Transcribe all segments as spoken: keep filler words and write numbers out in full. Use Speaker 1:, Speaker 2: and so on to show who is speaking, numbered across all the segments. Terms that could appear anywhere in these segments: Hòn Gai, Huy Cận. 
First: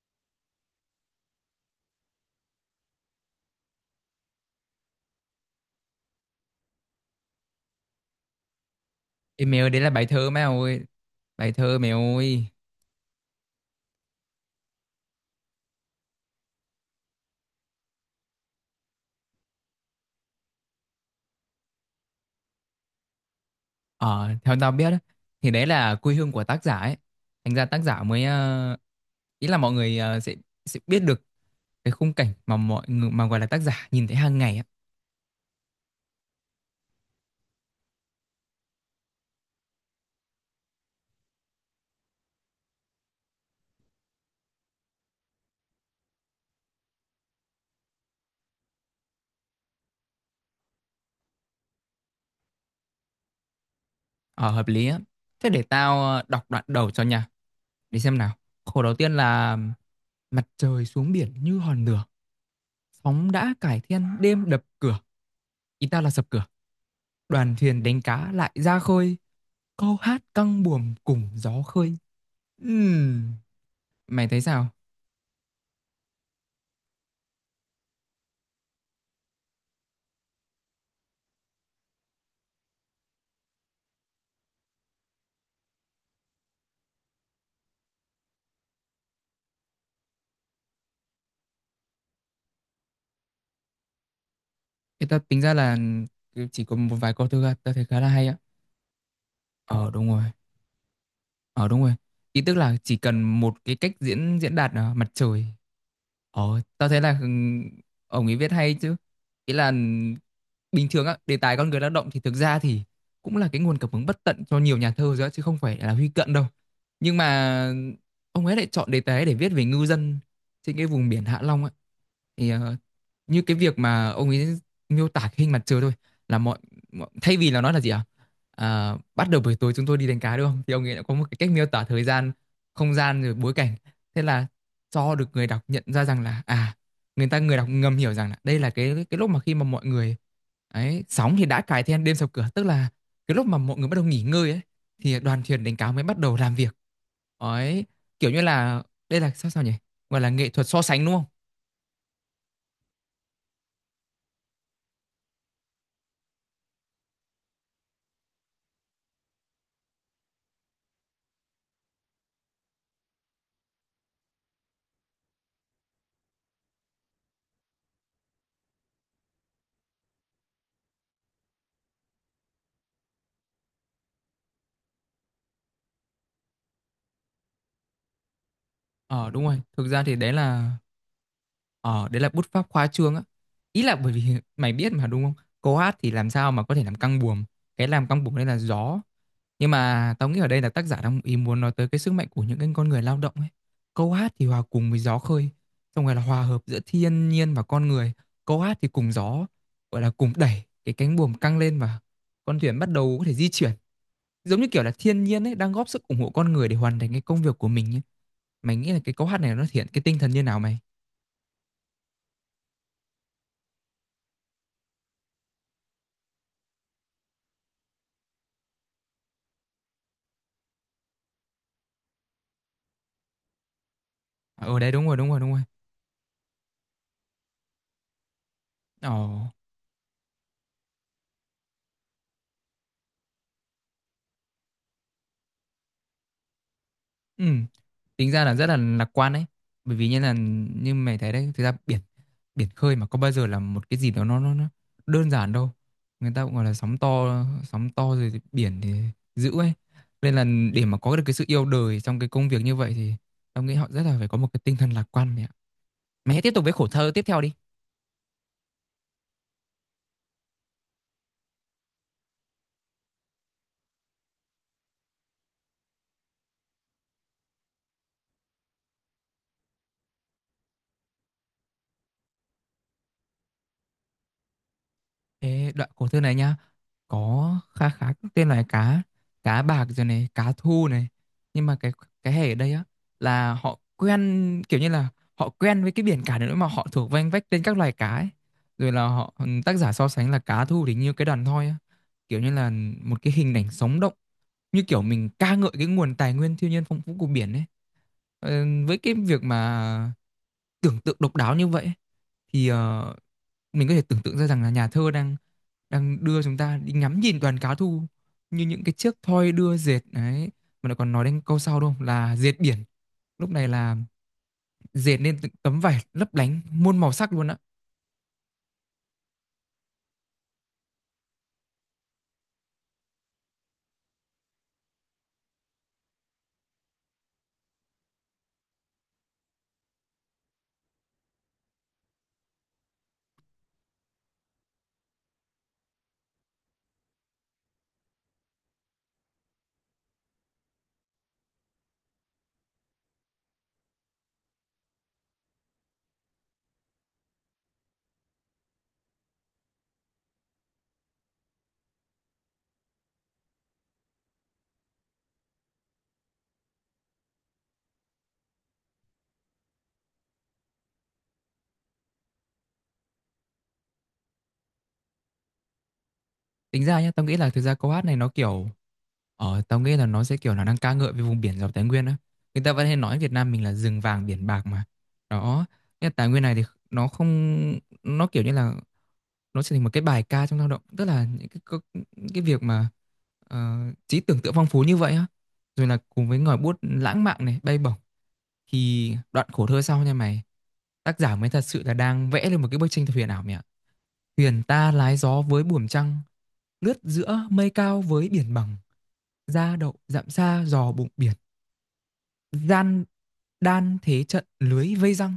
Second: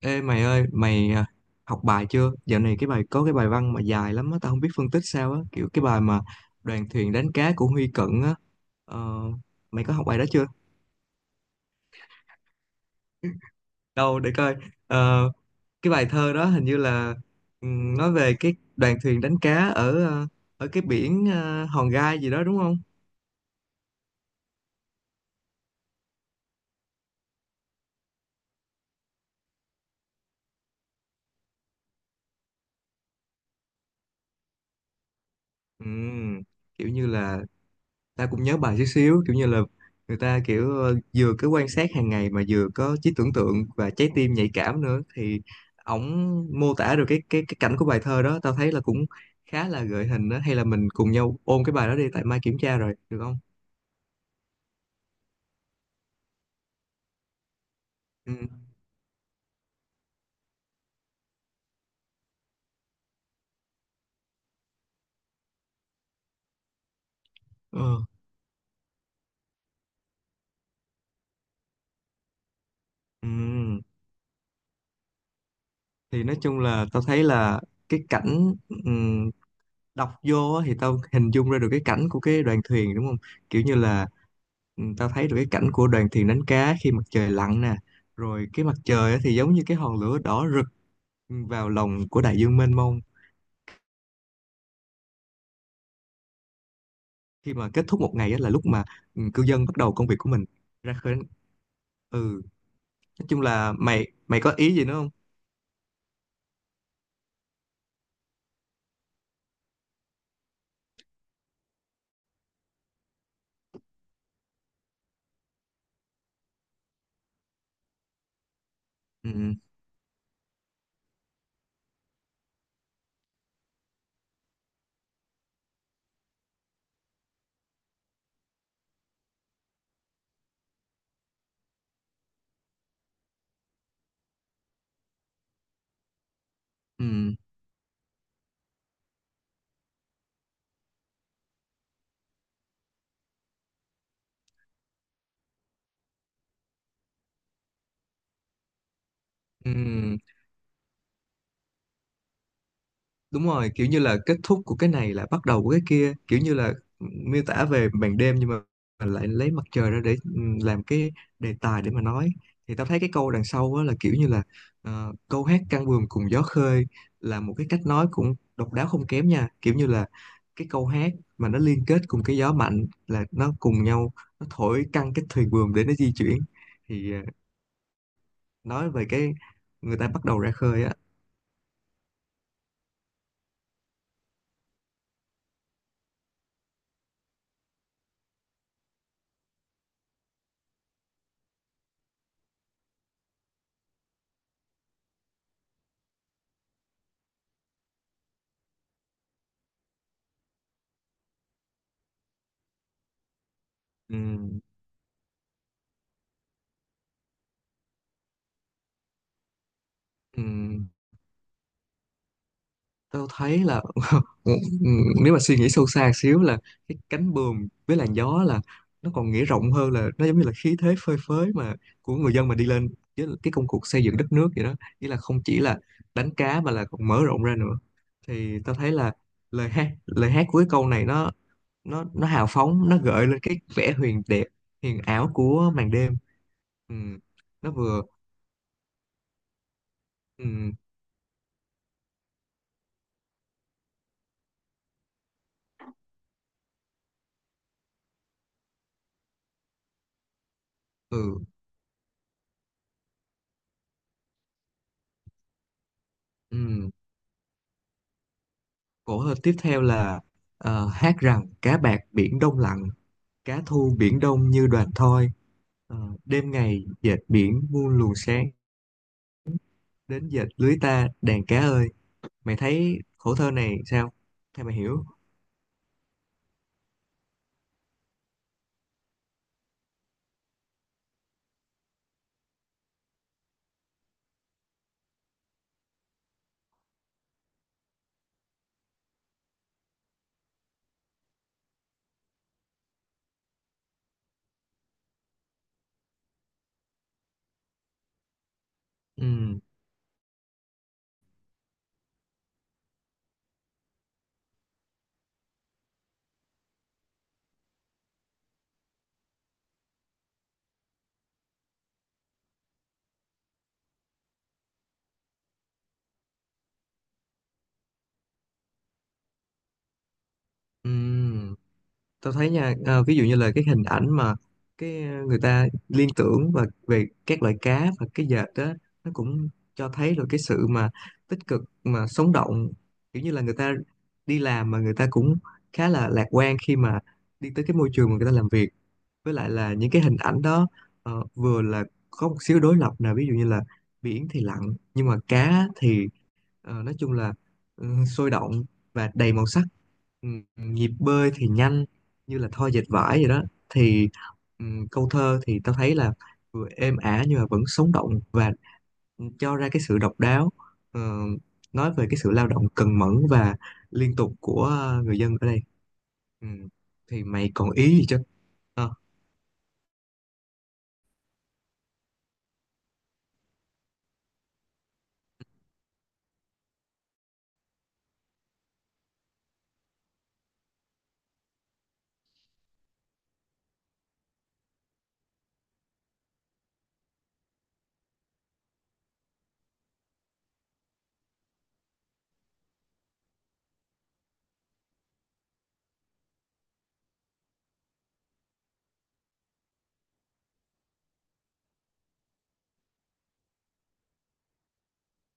Speaker 1: Ê mày ơi, mày à, học bài chưa? Dạo này cái bài có cái bài văn mà dài lắm á, tao không biết phân tích sao á, kiểu cái bài mà đoàn thuyền đánh cá của Huy Cận á. Ờ,
Speaker 2: Ê mèo, đấy
Speaker 1: mày
Speaker 2: là
Speaker 1: có
Speaker 2: bài
Speaker 1: học bài đó
Speaker 2: thơ mày
Speaker 1: chưa?
Speaker 2: ơi. Bài thơ mèo ơi.
Speaker 1: Đâu để coi. Ờ, cái bài thơ đó hình như là ừm, nói về cái đoàn thuyền đánh cá ở ờ, ở cái biển ờ, Hòn Gai gì đó đúng không?
Speaker 2: Ờ, theo tao biết á, thì đấy là quê hương của tác giả ấy. Thành ra tác giả mới ờ, ý là mọi người ờ, sẽ, sẽ biết được cái khung cảnh mà mọi người, mà gọi là tác giả nhìn thấy hàng ngày á.
Speaker 1: Ừm, kiểu như là ta cũng nhớ bài chút xíu, kiểu như là người ta kiểu ờ, vừa cứ quan sát hàng ngày mà vừa có trí tưởng tượng và trái tim nhạy cảm nữa, thì ổng mô tả được cái cái cái cảnh của bài thơ đó. Tao thấy là cũng khá là gợi hình đó, hay là mình cùng nhau ôn cái bài đó đi, tại mai kiểm tra rồi, được không?
Speaker 2: Ờ, hợp lý á. Thế để tao ờ, đọc đoạn đầu cho nha. Để xem nào.
Speaker 1: Ừ.
Speaker 2: Khổ đầu tiên là: Mặt trời xuống biển như hòn lửa, sóng đã cải thiên đêm đập cửa. Ý tao là sập cửa. Đoàn thuyền đánh
Speaker 1: Ờ.
Speaker 2: cá lại ra khơi, câu hát căng buồm cùng gió khơi.
Speaker 1: Ừ.
Speaker 2: Ừm, Mày thấy sao?
Speaker 1: Thì nói chung là tao thấy là cái cảnh, ừ, đọc vô á thì tao hình dung ra được cái cảnh của cái đoàn thuyền, đúng không? Kiểu như là ừ, tao thấy được cái cảnh của đoàn thuyền đánh cá khi mặt trời lặn nè, rồi cái mặt trời á thì giống như cái hòn lửa đỏ rực vào lòng của đại dương mênh mông.
Speaker 2: Thì tao tính ra là chỉ có một vài câu thơ ra,
Speaker 1: Khi mà
Speaker 2: tao thấy
Speaker 1: kết
Speaker 2: khá
Speaker 1: thúc
Speaker 2: là
Speaker 1: một
Speaker 2: hay
Speaker 1: ngày
Speaker 2: á.
Speaker 1: á là lúc mà ừ, cư dân bắt
Speaker 2: Ờ
Speaker 1: đầu công
Speaker 2: đúng
Speaker 1: việc
Speaker 2: rồi.
Speaker 1: của mình, ra khơi đánh.
Speaker 2: Ờ đúng rồi. Ý
Speaker 1: ừ
Speaker 2: tức là chỉ cần
Speaker 1: nói chung
Speaker 2: một
Speaker 1: là
Speaker 2: cái cách
Speaker 1: mày
Speaker 2: diễn
Speaker 1: mày có
Speaker 2: diễn đạt,
Speaker 1: ý gì
Speaker 2: à,
Speaker 1: nữa
Speaker 2: mặt
Speaker 1: không?
Speaker 2: trời. Ồ, tao thấy là ừ, ông ấy viết hay chứ. Ý là bình thường á, đề tài con người lao động thì thực ra thì cũng là cái nguồn cảm hứng bất tận cho nhiều nhà thơ rồi á, chứ không phải là Huy Cận đâu. Nhưng mà ông ấy lại chọn đề tài
Speaker 1: Ừ.
Speaker 2: để viết về ngư dân trên cái vùng biển Hạ Long á. Thì ờ, như cái việc mà ông ấy miêu tả cái hình mặt trời thôi, là mọi, mọi thay vì là nói là gì ạ? À, bắt đầu buổi tối chúng tôi đi đánh cá đúng không? Thì ông ấy đã có một cái cách miêu tả thời gian, không gian rồi bối cảnh. Thế là cho được người đọc nhận ra rằng là à, người
Speaker 1: Ừ.
Speaker 2: ta người đọc ngầm hiểu rằng là đây là cái cái lúc mà khi mà mọi người ấy, sóng thì đã cài then đêm sập cửa, tức là cái lúc mà mọi người bắt đầu nghỉ ngơi ấy thì đoàn thuyền đánh cá mới bắt đầu làm việc ấy. Kiểu như là đây là sao sao nhỉ,
Speaker 1: Ừ.
Speaker 2: gọi là nghệ thuật so sánh đúng không?
Speaker 1: Đúng rồi, kiểu như là kết thúc của cái này là bắt đầu của cái kia, kiểu như là miêu tả về màn đêm nhưng mà lại lấy mặt trời ra để ừ, làm cái đề tài để mà nói. Thì tao thấy cái câu đằng sau á là kiểu như là ờ, câu hát căng buồm cùng gió khơi là một cái cách nói cũng độc đáo không kém nha, kiểu như là cái câu hát mà nó liên kết cùng cái gió mạnh là nó cùng nhau, nó thổi căng cái thuyền buồm để nó di chuyển, thì ờ, nói về
Speaker 2: Ờ
Speaker 1: cái
Speaker 2: đúng rồi, thực
Speaker 1: người
Speaker 2: ra
Speaker 1: ta
Speaker 2: thì
Speaker 1: bắt
Speaker 2: đấy
Speaker 1: đầu ra
Speaker 2: là...
Speaker 1: khơi á.
Speaker 2: Ờ, đấy là bút pháp khoa trương á. Ý là bởi vì mày biết mà đúng không? Câu hát thì làm sao mà có thể làm căng buồm. Cái làm căng buồm đây là gió. Nhưng mà tao nghĩ ở đây là tác giả đang ý muốn nói tới cái sức mạnh của những cái con người lao động ấy. Câu hát thì hòa cùng với gió khơi, xong rồi là hòa hợp giữa thiên nhiên và con người. Câu hát thì cùng gió, gọi là cùng đẩy cái cánh buồm căng lên và con thuyền bắt đầu có thể di chuyển.
Speaker 1: Ừm,
Speaker 2: Giống như kiểu là thiên nhiên ấy đang góp sức ủng hộ con người để hoàn thành cái công việc của mình ấy. Mày nghĩ là cái câu hát này nó thể hiện cái tinh thần như nào mày?
Speaker 1: ừm, Tao thấy là Ừ, ừ, nếu mà suy nghĩ sâu xa xíu là cái cánh buồm với làn gió là nó còn nghĩa rộng hơn, là nó giống như là khí thế phơi phới mà của người dân mà đi lên với cái công cuộc xây dựng đất nước vậy đó,
Speaker 2: Ờ đấy đúng
Speaker 1: nghĩa
Speaker 2: rồi,
Speaker 1: là
Speaker 2: đúng rồi,
Speaker 1: không
Speaker 2: đúng
Speaker 1: chỉ
Speaker 2: rồi.
Speaker 1: là đánh cá mà là còn mở rộng ra nữa. Thì tao thấy
Speaker 2: Ồ,
Speaker 1: là lời hát lời hát của cái câu này nó nó nó hào phóng, nó gợi lên cái vẻ huyền đẹp, huyền ảo của màn đêm, ừ,
Speaker 2: ừ.
Speaker 1: nó vừa.
Speaker 2: Tính ra là rất là lạc quan đấy. Bởi vì như là
Speaker 1: Ừ.
Speaker 2: như mày thấy đấy, thực ra biển biển khơi mà có bao giờ là một cái gì đó nó, nó, nó đơn giản đâu. Người ta cũng gọi là sóng to, sóng to rồi thì biển thì dữ ấy. Nên là để mà có được cái
Speaker 1: Ừ.
Speaker 2: sự yêu đời trong cái công việc như vậy thì tao nghĩ họ rất là phải có một cái tinh thần lạc quan mẹ ạ. Mày hãy tiếp tục với khổ
Speaker 1: Ừ.
Speaker 2: thơ tiếp theo đi.
Speaker 1: Cổ hơn tiếp theo là ờ, hát rằng cá bạc Biển Đông lặng, cá thu Biển Đông như đoàn thoi, ờ, đêm ngày dệt biển muôn luồng sáng, đến dệt lưới ta đàn cá ơi. Mày thấy khổ thơ này sao? Theo mày hiểu?
Speaker 2: Ê, đoạn khổ thơ này nhá, có khá khá các tên loài cá, cá bạc rồi này, cá thu này. Nhưng mà cái cái hệ ở đây á là họ quen, kiểu như là họ quen với cái biển cả nữa mà họ thuộc vanh vách tên các loài cá ấy. Rồi là họ, ừ, tác giả so sánh là cá thu thì như cái đàn thoi á, kiểu như là một cái hình ảnh sống động, như kiểu mình ca ngợi cái nguồn tài nguyên thiên nhiên phong phú của biển ấy. Ờ, với cái việc
Speaker 1: Ừ.
Speaker 2: mà tưởng tượng độc đáo như vậy thì ờ, mình có thể tưởng tượng ra rằng là nhà thơ đang, đang đưa chúng ta đi ngắm nhìn đoàn cá thu như những cái chiếc thoi đưa dệt đấy, mà lại còn nói đến câu sau đúng không, là dệt biển. Lúc này là dệt nên từng tấm vải lấp lánh muôn màu sắc luôn á.
Speaker 1: Ừ. Tao thấy nha, ờ, ví dụ như là cái hình ảnh mà cái ờ, người ta liên tưởng và về các loại cá và cái dệt đó, nó cũng cho thấy được cái sự mà tích cực mà sống động, kiểu như là người ta đi làm mà người ta cũng khá là lạc quan khi mà đi tới cái môi trường mà người ta làm việc. Với lại là những cái hình ảnh đó ờ, vừa là có một xíu đối lập nào, ví dụ như là biển thì lặng nhưng mà cá thì ờ, nói chung là ừ, sôi động và đầy màu sắc. Ừ, Nhịp bơi thì nhanh như là thoi dệt vải vậy đó, thì ừ, câu thơ thì tao thấy là vừa êm ả nhưng mà vẫn sống động và cho ra cái sự độc đáo, ờ, nói về cái sự lao động cần mẫn và liên tục của ờ, người dân ở đây. Ừ.
Speaker 2: Tính ra nhá, tao
Speaker 1: Thì
Speaker 2: nghĩ là
Speaker 1: mày
Speaker 2: thực
Speaker 1: còn
Speaker 2: ra câu
Speaker 1: ý
Speaker 2: hát
Speaker 1: gì
Speaker 2: này
Speaker 1: chứ?
Speaker 2: nó kiểu...
Speaker 1: Ờ.
Speaker 2: Ờ, tao nghĩ là nó sẽ kiểu là đang ca ngợi về vùng biển giàu tài nguyên á. Người ta vẫn hay nói Việt Nam mình là rừng vàng biển bạc mà. Đó, cái tài nguyên này thì nó không, nó kiểu như là nó trở thành một cái bài ca trong lao động, tức là những cái, cái, cái việc mà ờ, trí tưởng tượng phong phú như vậy á. Rồi là cùng với ngòi bút lãng mạn này, bay bổng thì đoạn khổ thơ sau nha mày. Tác giả mới thật sự là đang vẽ lên một cái bức tranh thật huyền ảo mẹ ạ. Thuyền ta lái gió với buồm trăng, lướt giữa mây cao với biển bằng, ra đậu dặm xa giò bụng biển, gian đan thế trận lưới vây răng.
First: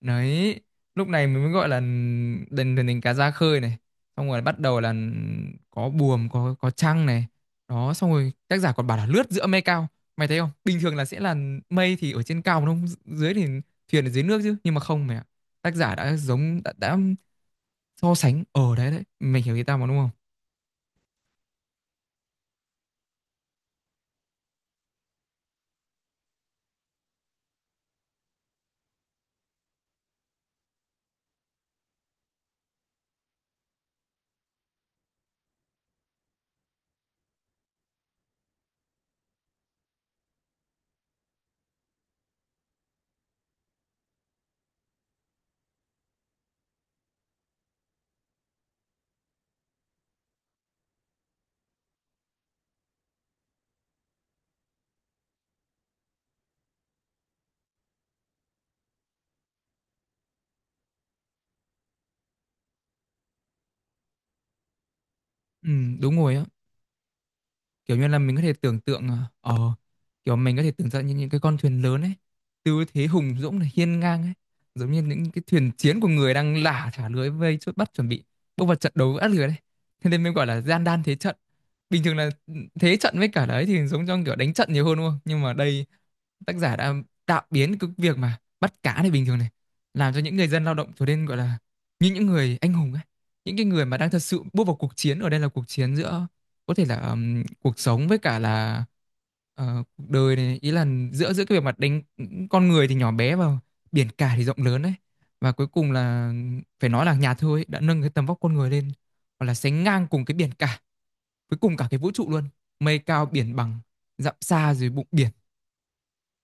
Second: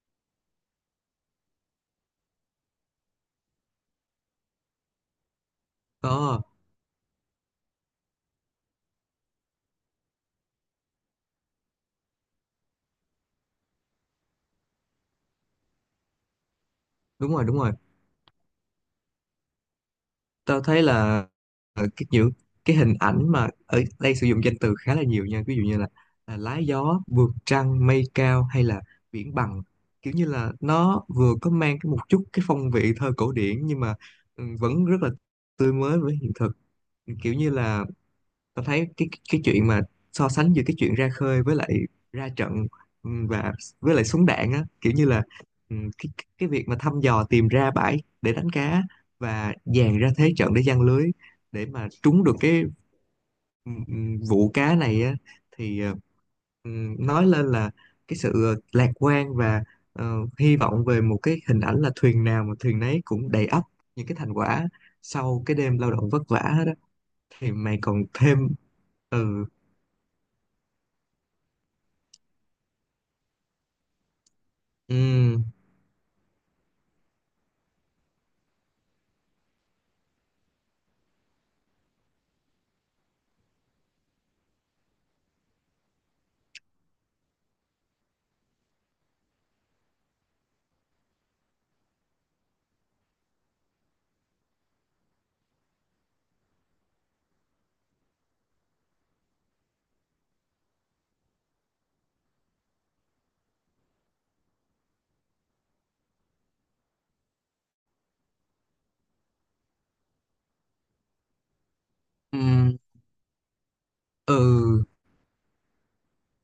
Speaker 2: Đấy, lúc này mình mới gọi là đền thuyền cá ra khơi này, xong rồi bắt đầu là có buồm,
Speaker 1: Có.
Speaker 2: có có trăng này. Đó, xong rồi tác giả còn bảo là lướt giữa mây cao. Mày thấy không, bình thường là sẽ là mây thì ở trên cao mà không dưới, thì thuyền ở dưới nước chứ, nhưng mà không mày ạ, tác giả đã giống, đã, đã
Speaker 1: Đúng rồi. Đúng rồi.
Speaker 2: so sánh ở đấy đấy, mày hiểu ý tao mà đúng không?
Speaker 1: Tao thấy là ờ, cái những cái hình ảnh mà ở đây sử dụng danh từ khá là nhiều nha, ví dụ như là, là lá gió vượt trăng mây cao hay là biển bằng, kiểu như là nó vừa có mang cái một chút cái phong vị thơ cổ điển nhưng mà ừ, vẫn rất là tươi mới với hiện thực. Kiểu như là tao thấy cái cái chuyện mà so sánh giữa cái chuyện ra khơi với lại ra trận, ừm, và với lại súng đạn á, kiểu như là ừm, cái cái cái việc mà thăm dò tìm ra bãi để đánh cá và dàn ra thế trận để giăng lưới, để mà trúng được cái ừm, vụ cá này á. Thì ờ, ừm, nói lên là cái sự ờ, lạc quan và ờ, hy vọng về một cái hình ảnh là thuyền nào mà thuyền nấy cũng đầy ắp những cái thành quả sau cái
Speaker 2: Ừ,
Speaker 1: đêm lao động
Speaker 2: đúng
Speaker 1: vất
Speaker 2: rồi
Speaker 1: vả
Speaker 2: á.
Speaker 1: đó. Thì mày
Speaker 2: Kiểu
Speaker 1: còn
Speaker 2: như là mình
Speaker 1: thêm.
Speaker 2: có thể tưởng tượng, ờ
Speaker 1: Ừ.
Speaker 2: ờ, kiểu mình có thể tưởng tượng như những cái con thuyền lớn ấy, tư thế hùng dũng này, hiên ngang ấy, giống như những
Speaker 1: Ừ.
Speaker 2: cái thuyền chiến của người đang lả thả lưới vây chốt bắt, chuẩn bị bước vào trận đấu với át lưới đấy. Thế nên mình gọi là gian đan thế trận. Bình thường là ừ, thế trận với cả đấy thì giống trong kiểu đánh trận nhiều hơn đúng không, nhưng mà đây tác giả đã tạo biến cái việc mà bắt cá này bình thường này, làm cho những người dân lao động trở nên gọi là như những người anh hùng ấy, những cái người mà đang thật sự bước vào cuộc chiến. Ở đây là cuộc chiến giữa, có thể là ừm, cuộc sống với cả là ờ, cuộc đời này. Ý là giữa giữa cái bề mặt đánh, con người thì nhỏ bé và biển cả thì rộng lớn đấy. Và cuối cùng là, phải nói là nhà thơ ấy đã nâng cái tầm vóc con người lên hoặc là sánh ngang cùng cái biển cả, với cùng cả cái vũ trụ luôn.
Speaker 1: Ừ.
Speaker 2: Mây cao biển bằng, dặm xa
Speaker 1: Ừ.
Speaker 2: dưới bụng biển.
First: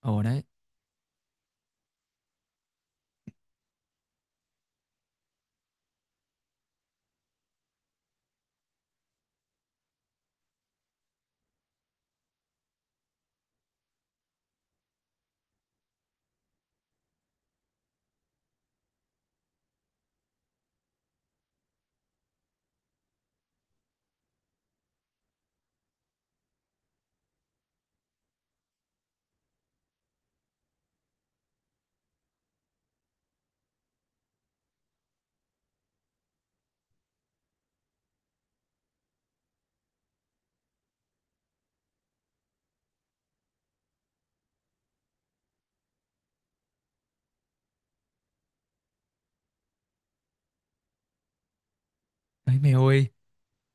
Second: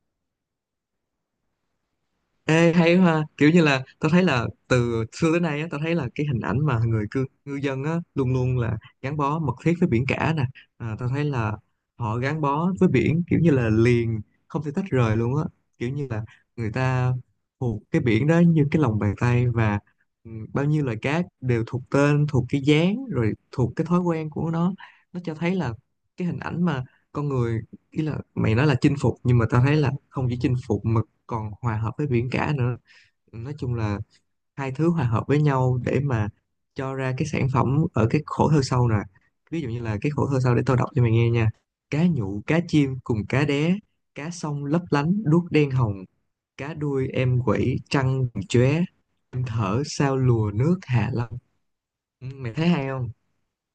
Speaker 2: Ồ đấy.
Speaker 1: Ê, hay ha, kiểu như là tao thấy là từ xưa tới nay á, tao thấy là cái hình ảnh mà người cư, ngư dân á luôn luôn là gắn bó mật thiết với biển cả nè. À, tao thấy là họ gắn bó với biển, kiểu như là liền, không thể tách rời luôn á, kiểu như là người ta thuộc cái biển đó như cái lòng bàn tay, và ừ, bao nhiêu loài cá đều thuộc tên, thuộc cái dáng, rồi thuộc cái thói quen của nó. Nó cho thấy là cái hình ảnh mà con người, ý là mày nói là chinh phục nhưng mà tao thấy là không chỉ chinh phục mà còn hòa hợp với biển cả nữa, nói chung là hai thứ hòa hợp với nhau để mà cho ra cái sản phẩm ở cái khổ thơ sau nè. Ví dụ như là cái khổ thơ sau, để tao đọc cho mày nghe nha: cá nhụ cá chim cùng cá đé, cá sông lấp lánh đuốc đen hồng, cá đuôi em quẩy trăng chóe, em thở sao lùa nước Hạ Long. Ừ, mày
Speaker 2: Đấy
Speaker 1: thấy
Speaker 2: mày
Speaker 1: hay
Speaker 2: ơi,
Speaker 1: không?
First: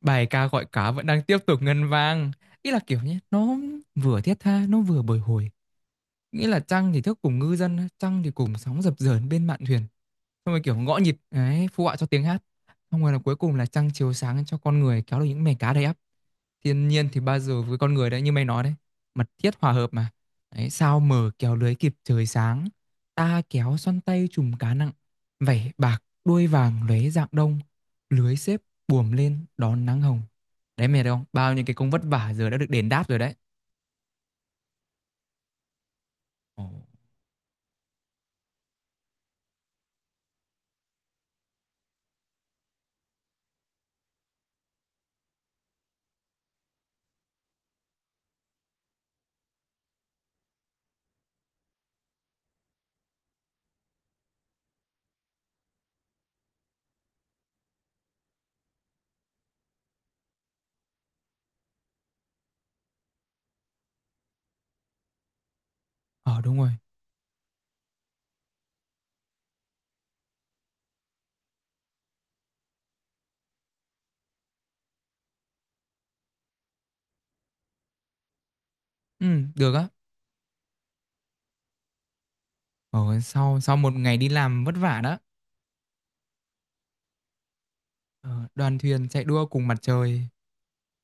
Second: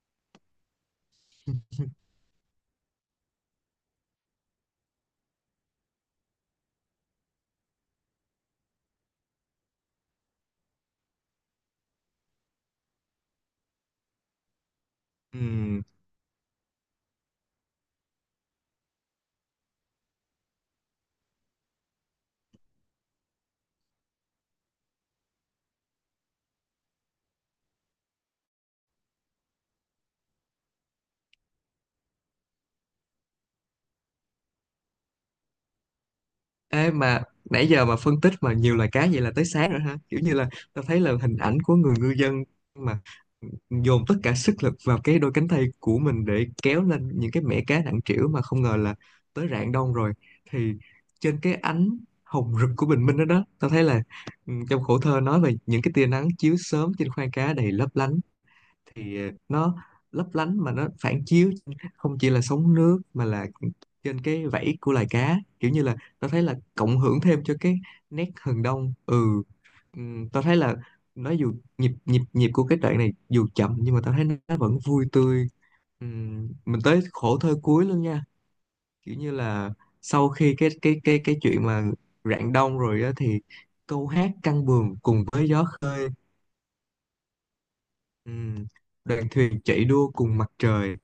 Speaker 2: bài ca gọi cá vẫn đang tiếp tục ngân vang. Ý là kiểu nhé, nó vừa thiết tha, nó vừa bồi hồi. Nghĩa là trăng thì thức cùng ngư dân, trăng thì cùng sóng dập dờn bên mạn thuyền, xong rồi kiểu gõ nhịp đấy phụ họa cho tiếng hát, xong rồi là cuối cùng là trăng chiếu sáng cho con người kéo được những mẻ cá
Speaker 1: Ừ.
Speaker 2: đầy ắp. Thiên nhiên thì bao giờ với con người đấy, như mày nói đấy, mật thiết hòa hợp mà. Đấy, sao mở kéo lưới kịp trời sáng, ta kéo xoăn tay chùm cá nặng, vảy bạc đuôi vàng lóe rạng đông, lưới xếp buồm lên đón nắng hồng. Đấy mày thấy không, bao nhiêu cái công vất vả giờ đã được đền đáp rồi đấy. Ồ.
Speaker 1: Ê mà nãy giờ mà phân tích mà nhiều loài cá vậy là tới sáng rồi hả? Kiểu như là tao thấy là hình ảnh của người ngư dân mà dồn tất cả sức lực vào cái đôi cánh tay của mình để kéo lên những cái mẻ cá nặng trĩu mà không ngờ là tới rạng đông rồi. Thì trên cái ánh hồng rực của bình minh đó đó, tao thấy là ừ, trong khổ thơ nói về những cái tia nắng chiếu sớm trên khoang cá đầy lấp lánh, thì nó lấp lánh mà nó phản chiếu không chỉ là sóng nước mà là trên cái vảy của loài cá, kiểu như là tao
Speaker 2: Ờ
Speaker 1: thấy là
Speaker 2: đúng rồi.
Speaker 1: cộng hưởng thêm cho cái nét hừng đông. ừ Ừm, tao thấy là nó dù nhịp nhịp nhịp của cái đoạn này dù chậm nhưng mà tao thấy nó vẫn vui tươi. Ừm, mình tới khổ thơ cuối luôn nha, kiểu
Speaker 2: Ừ,
Speaker 1: như là
Speaker 2: được á.
Speaker 1: sau khi cái cái cái cái chuyện mà rạng đông rồi á,
Speaker 2: ờ
Speaker 1: thì
Speaker 2: sau sau một
Speaker 1: câu
Speaker 2: ngày đi
Speaker 1: hát
Speaker 2: làm
Speaker 1: căng
Speaker 2: vất
Speaker 1: buồm
Speaker 2: vả đó,
Speaker 1: cùng với gió.
Speaker 2: ờ,
Speaker 1: Ừm,
Speaker 2: đoàn thuyền chạy
Speaker 1: Đoàn
Speaker 2: đua
Speaker 1: thuyền
Speaker 2: cùng mặt
Speaker 1: chạy đua
Speaker 2: trời.
Speaker 1: cùng mặt trời,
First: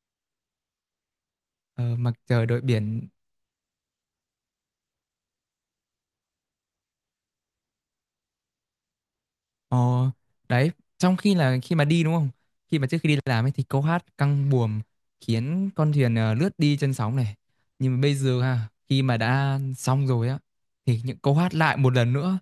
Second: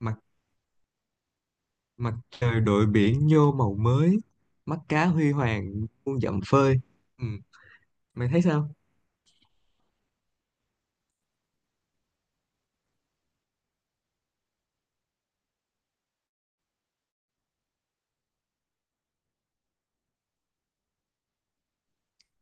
Speaker 1: mặt
Speaker 2: Ờ, mặt
Speaker 1: Mặt
Speaker 2: trời
Speaker 1: trời
Speaker 2: đội
Speaker 1: đội
Speaker 2: biển.
Speaker 1: biển vô màu mới, mắt cá huy hoàng muôn dặm phơi. Ừ, Mày thấy sao?
Speaker 2: Ờ, đấy, trong khi là khi mà đi đúng không? Khi mà trước khi đi làm ấy thì câu hát căng buồm khiến con thuyền ờ, lướt đi trên sóng này. Nhưng mà bây giờ ha, khi mà đã xong rồi á thì những câu hát lại một lần nữa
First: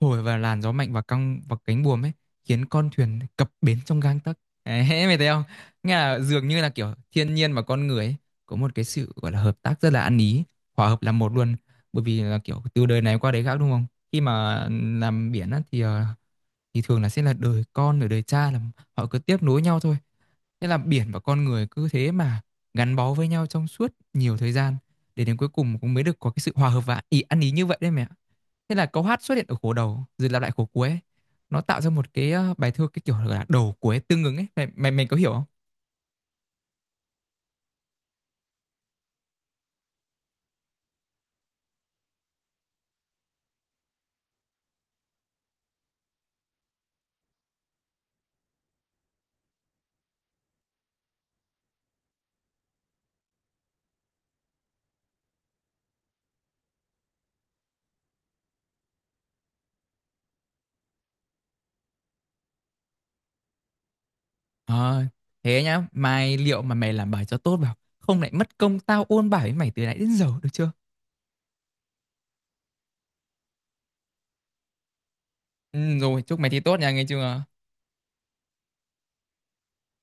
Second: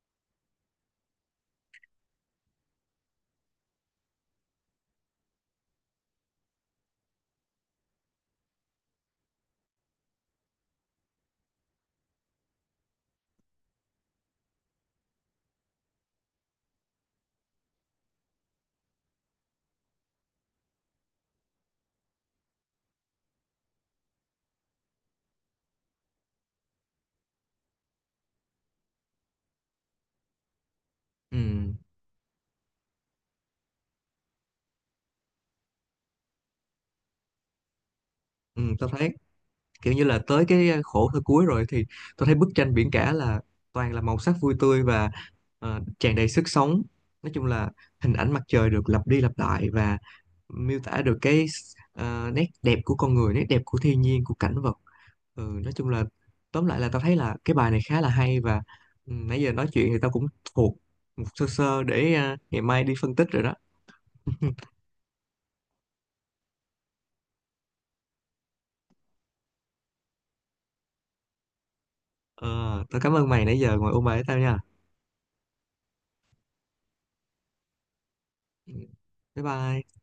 Speaker 2: thổi vào làn gió mạnh và căng vào cánh buồm ấy, khiến con thuyền cập bến trong gang tấc. Đấy, mày thấy không? Nghe là dường như là kiểu thiên nhiên và con người ấy có một cái sự gọi là hợp tác rất là ăn ý, hòa hợp làm một luôn. Bởi vì là kiểu từ đời này qua đời khác đúng không? Khi mà ừ, làm biển á thì ờ, thì thường là sẽ là đời con rồi đời cha là họ cứ tiếp nối nhau thôi. Thế là biển và con người cứ thế mà gắn bó với nhau trong suốt nhiều thời gian, để đến cuối cùng cũng mới được có cái sự hòa hợp và ý ăn ý như vậy đấy mẹ. Thế là câu hát xuất hiện ở khổ đầu rồi lặp lại khổ cuối. Nó
Speaker 1: Ừ,
Speaker 2: tạo ra một cái ờ, bài thơ cái kiểu là đầu cuối tương ứng ấy. Mày mày, mày có hiểu không?
Speaker 1: ừ, tao thấy kiểu như là tới cái ờ, khổ thơ cuối rồi thì tao thấy bức tranh biển cả là toàn là màu sắc vui tươi và ờ, tràn đầy sức sống. Nói chung là hình ảnh mặt trời được lặp đi lặp lại và miêu tả được cái ờ, nét đẹp của con người, nét đẹp của thiên nhiên, của cảnh vật. Ừ nói chung là tóm lại là tao thấy là cái bài này khá là hay, và ừ, nãy giờ nói chuyện thì tao cũng thuộc một sơ sơ để à, ngày mai đi phân tích rồi đó.
Speaker 2: Ờ, thế nhá, mai liệu mà mày làm bài cho tốt vào, không lại mất công tao ôn bài với mày từ nãy đến giờ được chưa?
Speaker 1: ờ, Tao cảm ơn mày nãy giờ ngồi ôn bài với tao nha.
Speaker 2: Ừ, rồi, chúc mày thi tốt nha, nghe chưa?
Speaker 1: Ừ, bye bye.